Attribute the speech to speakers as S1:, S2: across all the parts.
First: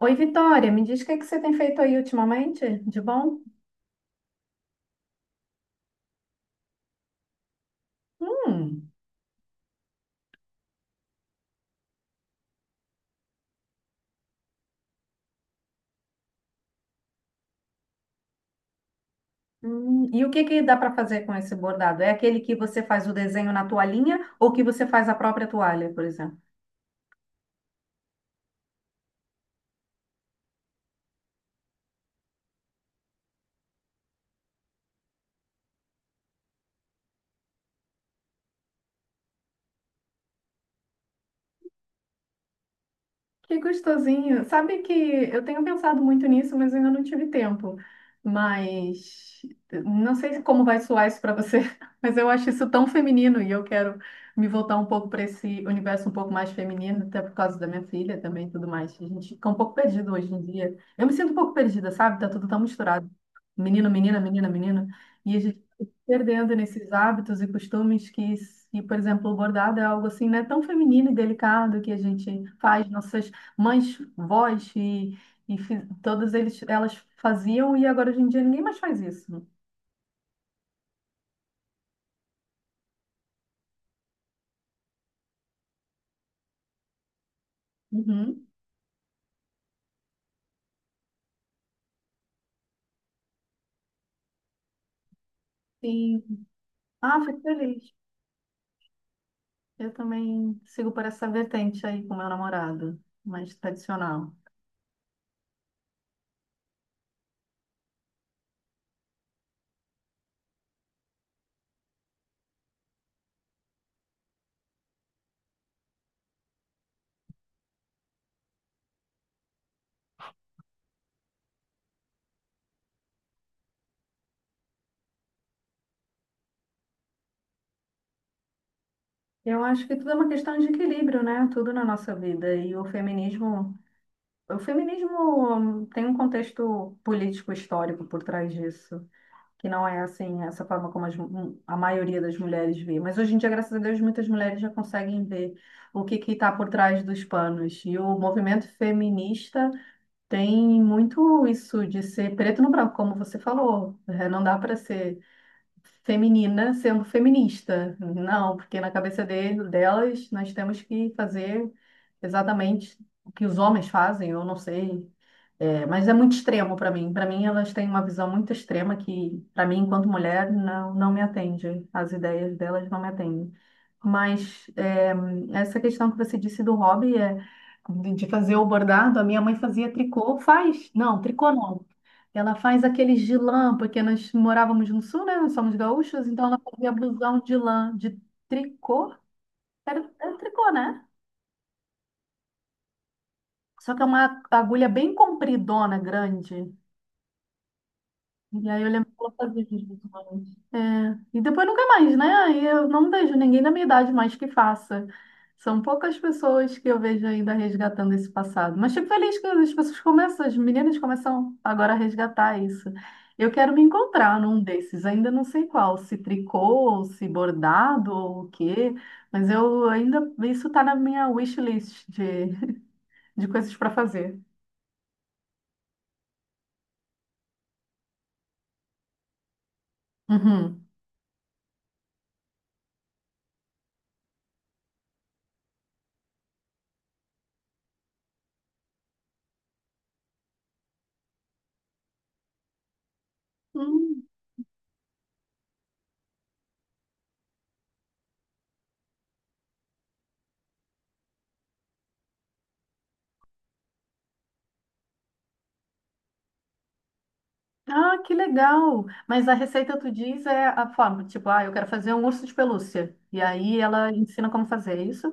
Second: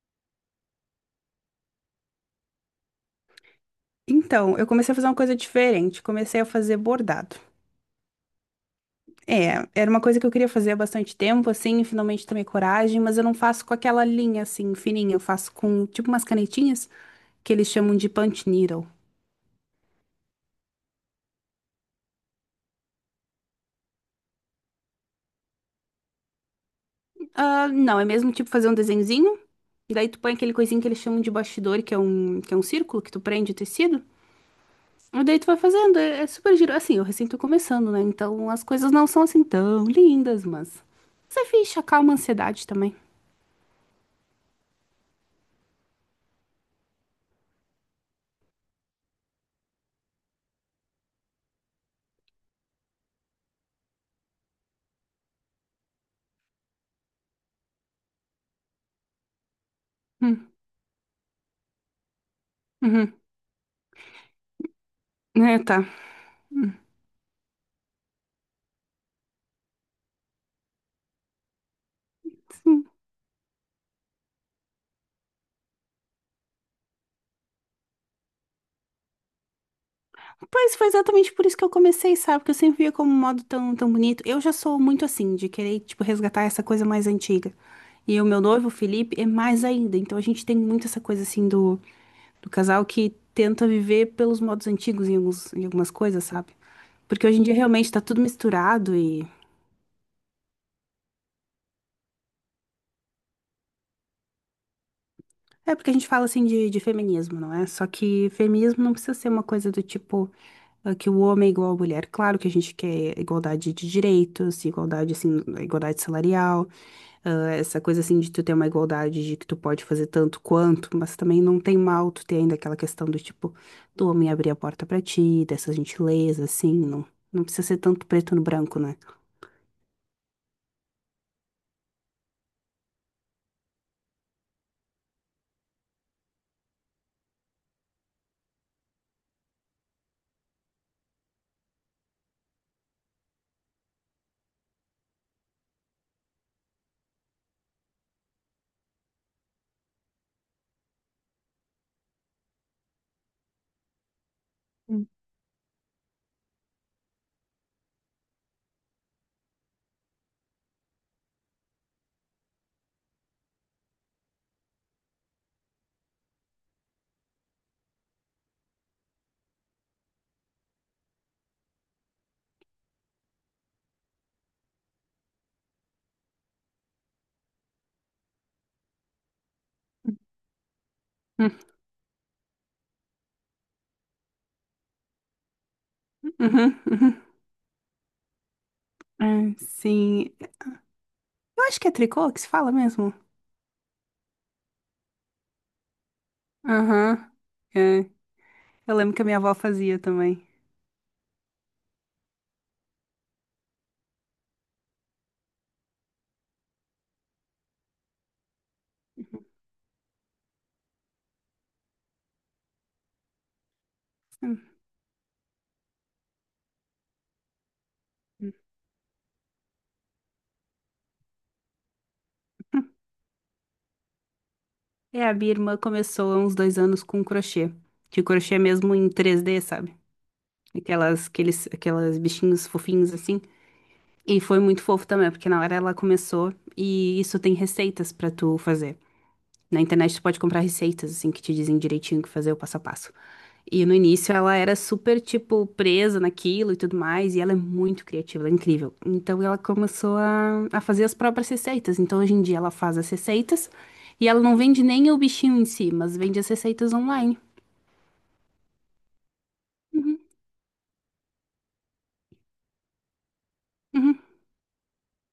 S1: Oi, Vitória, me diz o que que você tem feito aí ultimamente, de bom?
S2: Então, eu comecei a fazer uma coisa diferente. Comecei a fazer bordado.
S1: Hum.
S2: É, era uma coisa que eu queria fazer há bastante tempo, assim, e finalmente tomei coragem, mas eu não faço com aquela linha, assim, fininha. Eu faço com, tipo, umas canetinhas, que eles chamam de punch needle.
S1: E o que que dá para fazer com esse bordado? É aquele que você faz o desenho na toalhinha ou que você faz a própria toalha, por exemplo?
S2: Ah, não, é mesmo, tipo, fazer um desenhozinho, e daí tu põe aquele coisinho que eles chamam de bastidor, que é um círculo que tu prende o tecido, e daí tu vai fazendo. É, é super giro. Assim, eu recém tô começando, né? Então, as coisas não são, assim, tão lindas, mas. Você ficha, acalma a ansiedade também.
S1: Que gostosinho. Sabe que eu tenho pensado muito nisso, mas ainda não tive tempo. Mas não sei como vai soar isso para você, mas eu acho isso tão feminino e eu quero me voltar um pouco para esse universo um pouco mais feminino, até por causa da minha filha também e tudo mais. A gente fica um pouco perdido hoje em
S2: Hum,
S1: dia. Eu me sinto um pouco perdida, sabe? Tá tudo tão misturado.
S2: uhum.
S1: Menino, menina, menina, menina. E a gente
S2: É,
S1: fica
S2: tá.
S1: se perdendo
S2: Hum.
S1: nesses hábitos e costumes que, se, por exemplo, o bordado é algo assim, né, tão feminino e delicado que a gente
S2: Hum.
S1: faz nossas mães, vós e, todas elas faziam e agora hoje em dia ninguém mais faz isso.
S2: Pois foi exatamente por isso que eu comecei, sabe? Porque eu sempre via como um modo tão, tão bonito. Eu já sou muito assim, de querer, tipo, resgatar essa coisa mais antiga. E o meu
S1: Uhum.
S2: noivo, o Felipe, é mais ainda. Então a gente tem muito essa coisa assim do casal que tenta viver pelos modos antigos em, algumas coisas,
S1: Sim.
S2: sabe?
S1: Ah,
S2: Porque hoje
S1: fico
S2: em dia realmente
S1: feliz.
S2: tá tudo misturado e
S1: Eu também sigo por essa vertente aí com meu namorado, mais tradicional.
S2: é porque a gente fala assim de feminismo, não é? Só que feminismo não precisa ser uma coisa do tipo que o homem é igual à mulher. Claro que a gente quer igualdade de direitos, igualdade assim, igualdade salarial, essa coisa assim de tu ter uma igualdade de que tu pode fazer tanto quanto, mas também não tem mal tu ter ainda aquela questão do tipo do homem abrir a porta pra ti, dessa gentileza, assim, não, não precisa ser tanto preto no branco, né?
S1: Eu acho que tudo é uma questão de equilíbrio, né? Tudo na nossa vida. E o feminismo tem um contexto político histórico por trás disso, que não é assim, essa forma como a maioria das mulheres vê. Mas hoje em dia, graças a Deus, muitas mulheres já conseguem ver o que que está por trás dos panos. E o movimento feminista tem muito isso de ser preto no branco, como você falou. É, não dá para ser feminina sendo feminista. Não, porque na cabeça dele, delas, nós temos que fazer exatamente o que os homens fazem, eu não sei, é, mas é muito extremo para mim. Para mim, elas têm uma visão muito extrema que, para mim, enquanto mulher, não, não me atende. As ideias delas não me atendem. Mas é, essa questão que você disse do hobby é de fazer o bordado, a minha mãe fazia tricô, faz? Não,
S2: Uhum,
S1: tricô não. Ela faz aqueles de lã, porque nós morávamos no sul, né? Nós somos gaúchos, então ela
S2: uhum,
S1: fazia
S2: uhum.
S1: blusão de lã, de tricô.
S2: Ah,
S1: Era,
S2: sim.
S1: era tricô, né?
S2: Eu acho que é tricô que se fala mesmo.
S1: Só que é uma agulha bem compridona, grande.
S2: Aham.
S1: E aí eu
S2: Eu
S1: lembro que
S2: lembro que a
S1: ela
S2: minha avó
S1: fazia isso
S2: fazia também.
S1: ultimamente. É, e depois nunca mais, né? Aí eu não vejo ninguém da minha idade mais que faça. São poucas pessoas que eu vejo ainda resgatando esse passado. Mas fico feliz que as pessoas começam, as meninas começam agora a resgatar isso. Eu quero me encontrar num desses, ainda não sei qual, se tricô, ou se bordado ou o quê, mas eu ainda, isso tá na minha wishlist de, de coisas para fazer.
S2: É, a minha irmã começou há uns 2 anos com crochê. De crochê mesmo em 3D, sabe?
S1: Uhum.
S2: Aquelas bichinhos fofinhos assim. E foi muito fofo também, porque na hora ela começou e isso tem receitas pra tu fazer. Na internet tu pode comprar receitas, assim, que te dizem direitinho o que fazer, o passo a passo. E no
S1: Hum.
S2: início ela era super, tipo, presa naquilo e tudo mais, e ela é muito criativa, ela é incrível. Então ela começou a fazer as próprias receitas. Então hoje em dia ela faz as receitas e ela não vende nem o bichinho em si, mas vende as receitas online.
S1: Ah, que legal! Mas a receita tu
S2: Uhum,
S1: diz é a forma, tipo, ah, eu quero fazer um urso de pelúcia. E aí ela
S2: uhum.
S1: ensina como fazer é isso?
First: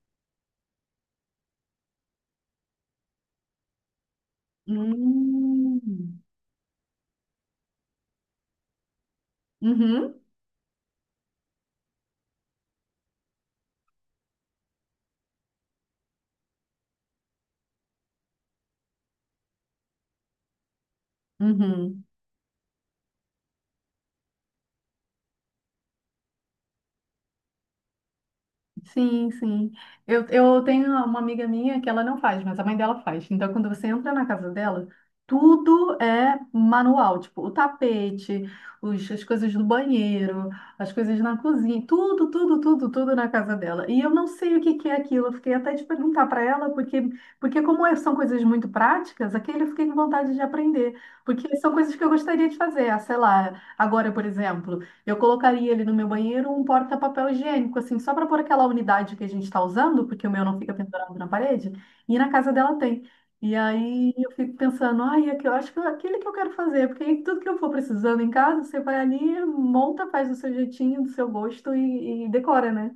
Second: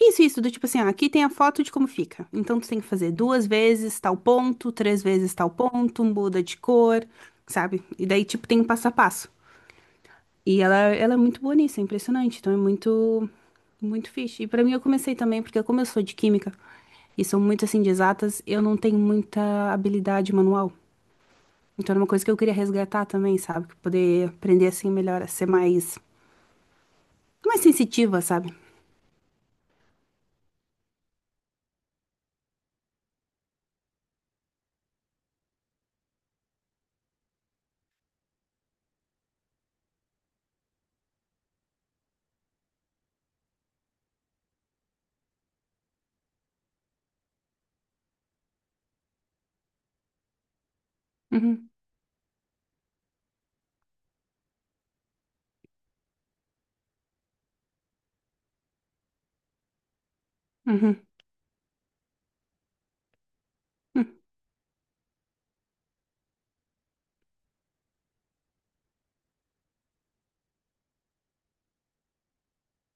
S2: Isso, do tipo assim, ah, aqui tem a foto de como fica. Então tu tem que fazer duas vezes tal ponto, três vezes tal ponto,
S1: Hum.
S2: muda de cor, sabe? E daí, tipo, tem um passo a passo.
S1: Uhum,
S2: E ela é muito boa nisso, é impressionante. Então é muito, muito fixe. E pra mim eu comecei também, porque como eu sou de química e sou muito assim de exatas, eu não tenho muita habilidade manual. Então era
S1: uhum.
S2: uma coisa que eu queria resgatar também, sabe? Poder aprender assim melhor, a ser mais, mais sensitiva, sabe?
S1: Sim, sim. Eu tenho uma amiga minha que ela não faz, mas a mãe dela faz. Então, quando você entra na casa dela, tudo é manual, tipo, o tapete, os, as coisas do banheiro, as coisas na cozinha, tudo, tudo, tudo, tudo na casa dela. E eu não sei o que que é aquilo. Eu fiquei até de perguntar para ela, porque, porque como é- são coisas muito práticas, aquele eu fiquei com vontade de aprender, porque
S2: Uhum,
S1: são coisas que eu gostaria de fazer. Ah, sei lá, agora, por exemplo. Eu colocaria ele no meu banheiro um porta-papel higiênico, assim, só para pôr aquela unidade que a gente está usando, porque o meu não fica
S2: uhum,
S1: pendurado na parede, e na casa dela tem. E
S2: uhum.
S1: aí eu fico pensando, ai, aqui- eu acho que é aquele que eu quero fazer, porque aí tudo que eu for precisando em casa, você vai ali, monta, faz do seu jeitinho, do seu gosto e decora, né?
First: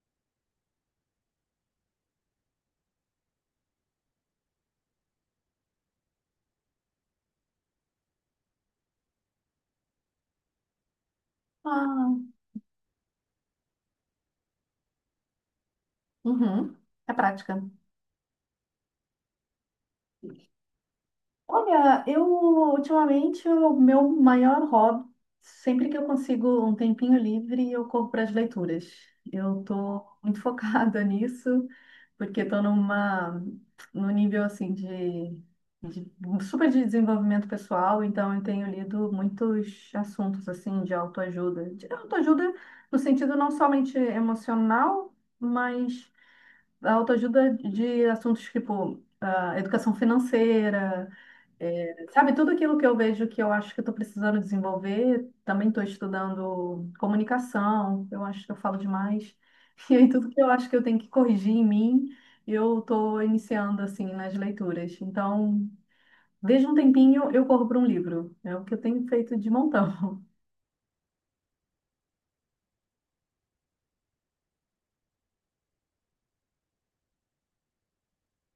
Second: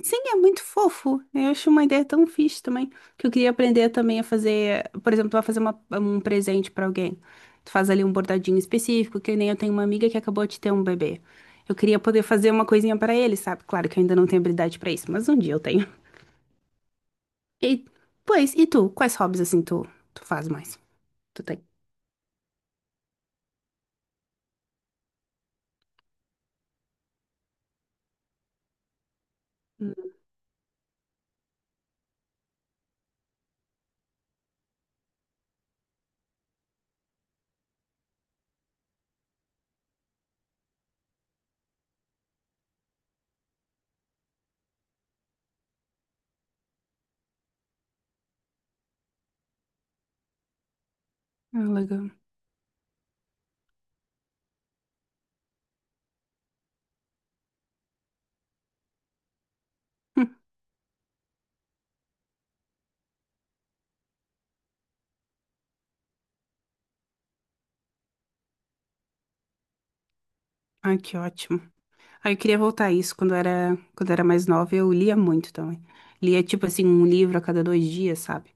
S2: Sim, é muito fofo. Eu acho uma ideia tão fixe também. Que eu queria aprender também a fazer, por exemplo, a fazer um presente pra alguém. Tu faz ali um bordadinho específico, que nem eu tenho uma amiga que acabou de ter um bebê. Eu queria
S1: Ah,
S2: poder fazer uma coisinha pra ele, sabe? Claro que eu ainda não tenho habilidade pra isso, mas um dia eu tenho.
S1: uhum, é prática.
S2: E, pois, e tu? Quais hobbies assim tu faz mais? Tu tem?
S1: Olha, eu ultimamente o meu maior hobby, sempre que eu consigo um tempinho livre, eu corro para as leituras. Eu tô
S2: Hum.
S1: muito focada nisso, porque estou numa num nível assim de super de desenvolvimento pessoal, então eu tenho lido muitos assuntos assim de autoajuda no sentido não somente emocional, mas a autoajuda de assuntos tipo ah, educação financeira.
S2: Ah, legal.
S1: Sabe, tudo aquilo que eu vejo que eu acho que eu estou precisando desenvolver, também estou estudando comunicação, eu acho que eu falo demais. E aí, tudo
S2: Hum.
S1: que eu acho que eu tenho que corrigir em mim, eu estou iniciando, assim, nas leituras. Então, vejo um tempinho, eu corro para um livro. É o que eu tenho feito de montão.
S2: Ai, que ótimo. Ah, eu queria voltar a isso quando eu era mais nova, eu lia muito também. Lia tipo assim um livro a cada 2 dias, sabe?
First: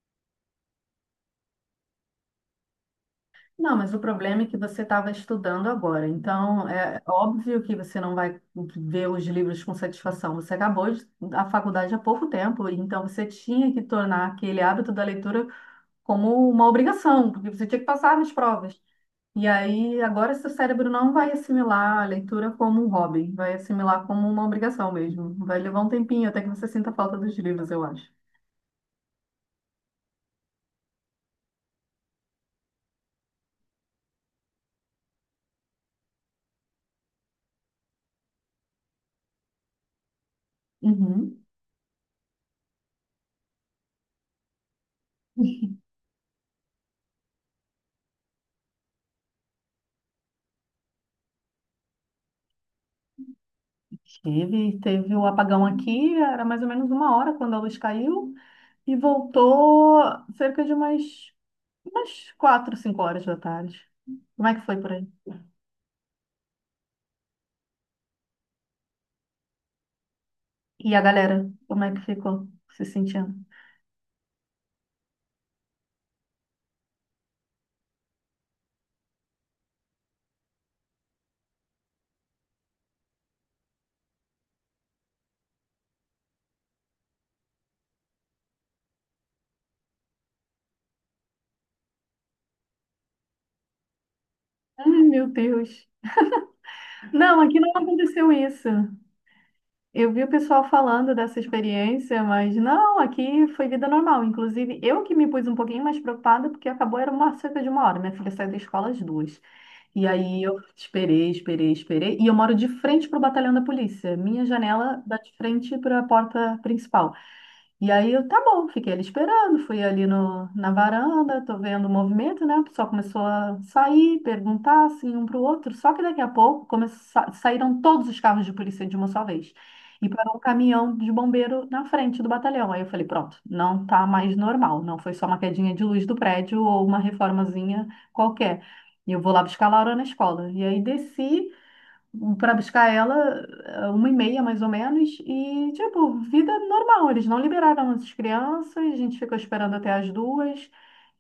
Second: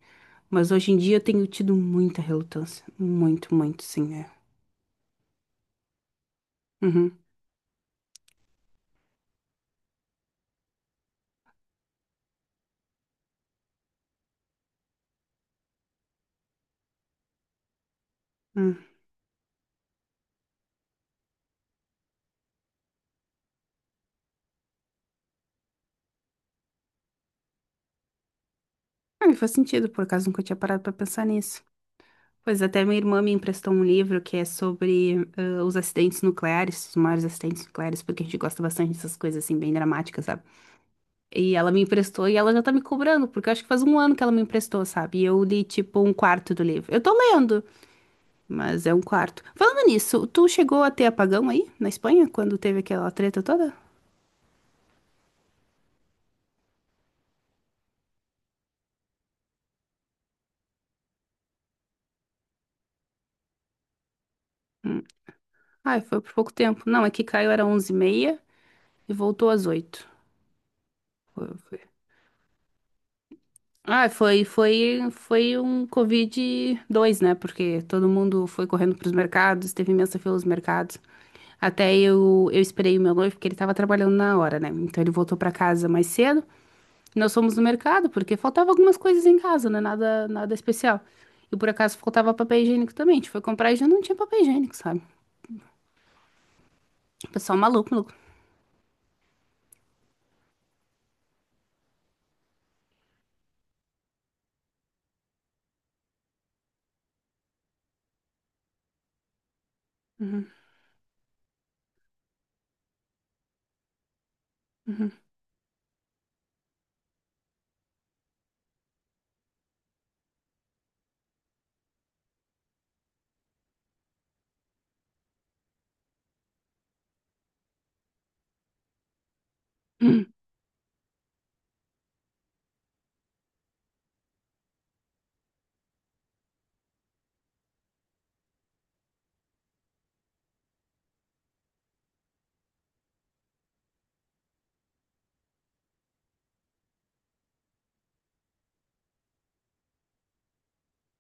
S2: Mas hoje em dia eu tenho tido muita relutância, muito,
S1: Não,
S2: muito,
S1: mas o
S2: sim, é.
S1: problema é que você estava estudando agora. Então, é
S2: Uhum.
S1: óbvio que você não vai ver os livros com satisfação. Você acabou de, a faculdade há pouco tempo, então você tinha que tornar aquele hábito da leitura como uma obrigação, porque você tinha que passar nas
S2: Hum.
S1: provas. E aí, agora seu cérebro não vai assimilar a leitura como um hobby, vai assimilar como uma obrigação mesmo. Vai levar um tempinho até que você sinta falta dos livros, eu acho.
S2: Ah, me faz sentido, por acaso nunca tinha parado pra pensar nisso. Pois até minha irmã me emprestou um livro que é sobre os acidentes nucleares, os maiores acidentes nucleares, porque a gente gosta bastante dessas coisas assim bem dramáticas, sabe?
S1: Uhum.
S2: E ela me emprestou e ela já tá me cobrando, porque eu acho que faz um ano que ela me emprestou, sabe? E eu li tipo um quarto do livro. Eu tô lendo. Mas é um quarto. Falando nisso, tu chegou a ter apagão aí, na Espanha, quando teve aquela treta toda?
S1: Teve, teve o apagão aqui, era mais ou menos 1 hora quando a luz caiu. E voltou cerca de umas, umas 4, 5 horas da tarde. Como é que foi por
S2: Hum.
S1: aí?
S2: Ai, foi por pouco tempo. Não, é que caiu era 11:30 e voltou às 8h.
S1: E a galera,
S2: Foi, foi.
S1: como é que ficou se sentindo?
S2: Ah, foi um covid dois, né? Porque todo mundo foi correndo pros mercados, teve imensa fila nos mercados. Até eu esperei o meu noivo, porque ele tava trabalhando na hora, né? Então ele voltou pra casa mais cedo. Nós fomos no mercado, porque faltava algumas coisas em casa, né? Nada, nada especial. E por acaso faltava papel higiênico também. A gente foi comprar e já não tinha papel higiênico, sabe?
S1: Ai, meu Deus.
S2: O
S1: Não, aqui
S2: pessoal
S1: não
S2: maluco, maluco.
S1: aconteceu isso. Eu vi o pessoal falando dessa experiência, mas não, aqui foi vida normal. Inclusive, eu que me pus um pouquinho mais preocupada, porque acabou, era uma cerca de 1 hora. Minha filha saiu da escola às 2. E aí
S2: Uhum,
S1: eu esperei, esperei, esperei. E eu moro de frente para o batalhão da polícia. Minha janela dá
S2: uhum,
S1: de frente para a porta principal. E aí eu, tá bom, fiquei ali esperando, fui ali no, na varanda, tô vendo o movimento, né? O pessoal começou a sair, perguntar assim um para o outro, só que daqui a pouco saíram todos os carros de polícia de uma só vez. E parou um caminhão de bombeiro na frente do batalhão. Aí eu falei, pronto, não tá mais normal, não foi só uma quedinha de luz do prédio ou uma reformazinha qualquer. E eu vou lá buscar a Laura na escola. E aí desci para buscar ela, 1 e meia mais ou menos, e tipo, vida normal. Eles não liberaram as crianças, a gente ficou esperando até as 2.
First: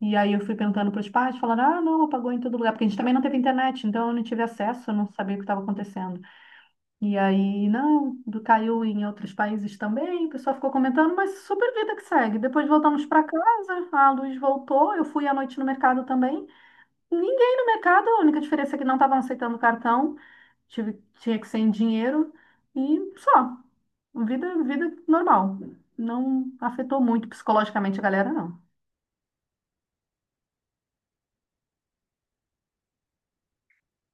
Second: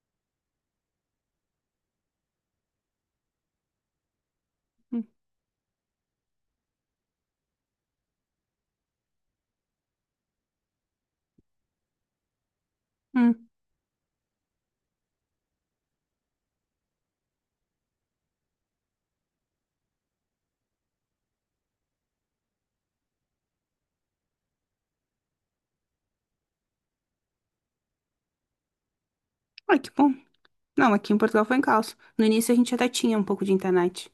S1: E aí eu fui perguntando para os pais, falando, ah, não, apagou em todo lugar, porque a gente também não teve internet, então eu não tive acesso, eu
S2: uhum.
S1: não sabia o que estava acontecendo. E aí, não, caiu em outros países também, o pessoal ficou comentando, mas super vida que segue. Depois voltamos para
S2: Hum.
S1: casa, a luz voltou, eu fui à noite no mercado também. Ninguém no mercado, a única diferença é que não estavam aceitando cartão, tive, tinha que ser em dinheiro e só. Vida, vida normal. Não afetou muito psicologicamente a galera, não.
S2: Ai, que bom. Não, aqui em Portugal foi em caos. No início a gente até tinha um pouco de internet.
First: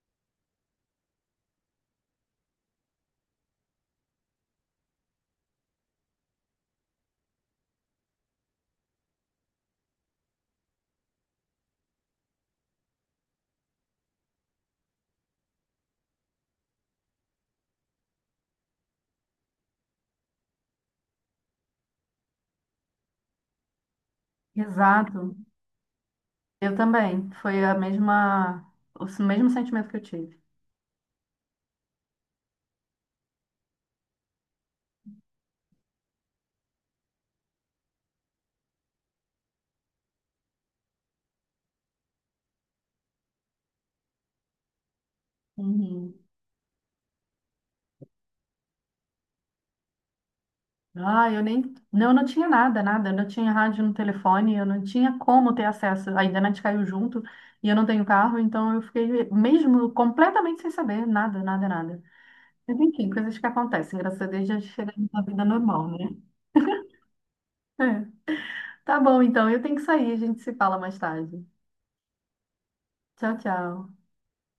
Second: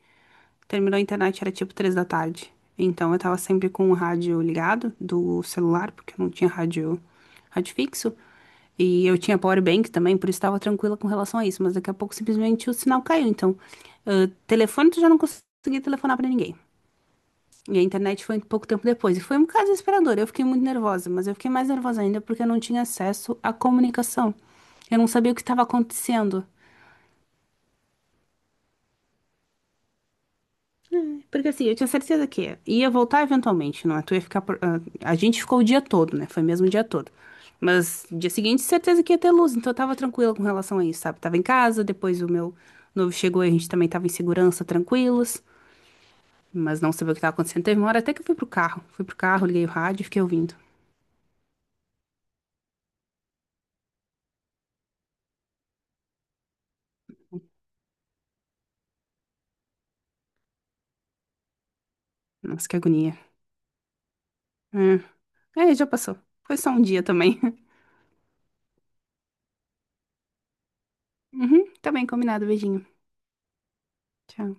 S2: Terminou a internet, era tipo 3 da tarde. Então eu tava sempre com o rádio ligado do celular, porque eu não tinha rádio, rádio fixo. E eu tinha power bank também, por isso estava tranquila com relação a isso. Mas daqui a pouco simplesmente o sinal caiu. Então, telefone tu já não conseguia telefonar pra ninguém. E a internet foi um pouco tempo depois. E foi um caso desesperador. Eu fiquei muito nervosa, mas eu fiquei mais nervosa ainda porque eu não tinha acesso à comunicação. Eu não sabia
S1: Exato.
S2: o que estava acontecendo.
S1: Eu também. Foi a mesma, o mesmo sentimento que eu tive.
S2: Porque assim, eu tinha certeza que ia voltar eventualmente, não é? Tu ia ficar. A gente ficou o dia todo, né? Foi mesmo o dia todo. Mas dia seguinte, certeza que ia ter luz, então eu tava tranquila com relação a isso, sabe? Tava em casa, depois o meu noivo chegou e a gente também tava em segurança, tranquilos.
S1: Uhum.
S2: Mas não sabia o que tava acontecendo. Teve uma hora até que eu fui pro carro. Fui pro carro, liguei o rádio e fiquei ouvindo.
S1: Ah, eu nem. Não, eu não tinha nada, nada. Eu não tinha rádio no telefone, eu não tinha como ter acesso. A internet caiu junto e eu não tenho carro, então eu fiquei mesmo completamente sem saber nada, nada, nada.
S2: Nossa, que
S1: Mas enfim,
S2: agonia.
S1: coisas que acontecem. Graças a Deus já chegamos na vida
S2: É, é, já
S1: normal, né?
S2: passou. Foi só um dia também.
S1: É. Tá bom, então. Eu tenho que sair. A gente se fala mais tarde.
S2: Uhum, tá bem, combinado. Beijinho.
S1: Tchau, tchau.
S2: Tchau.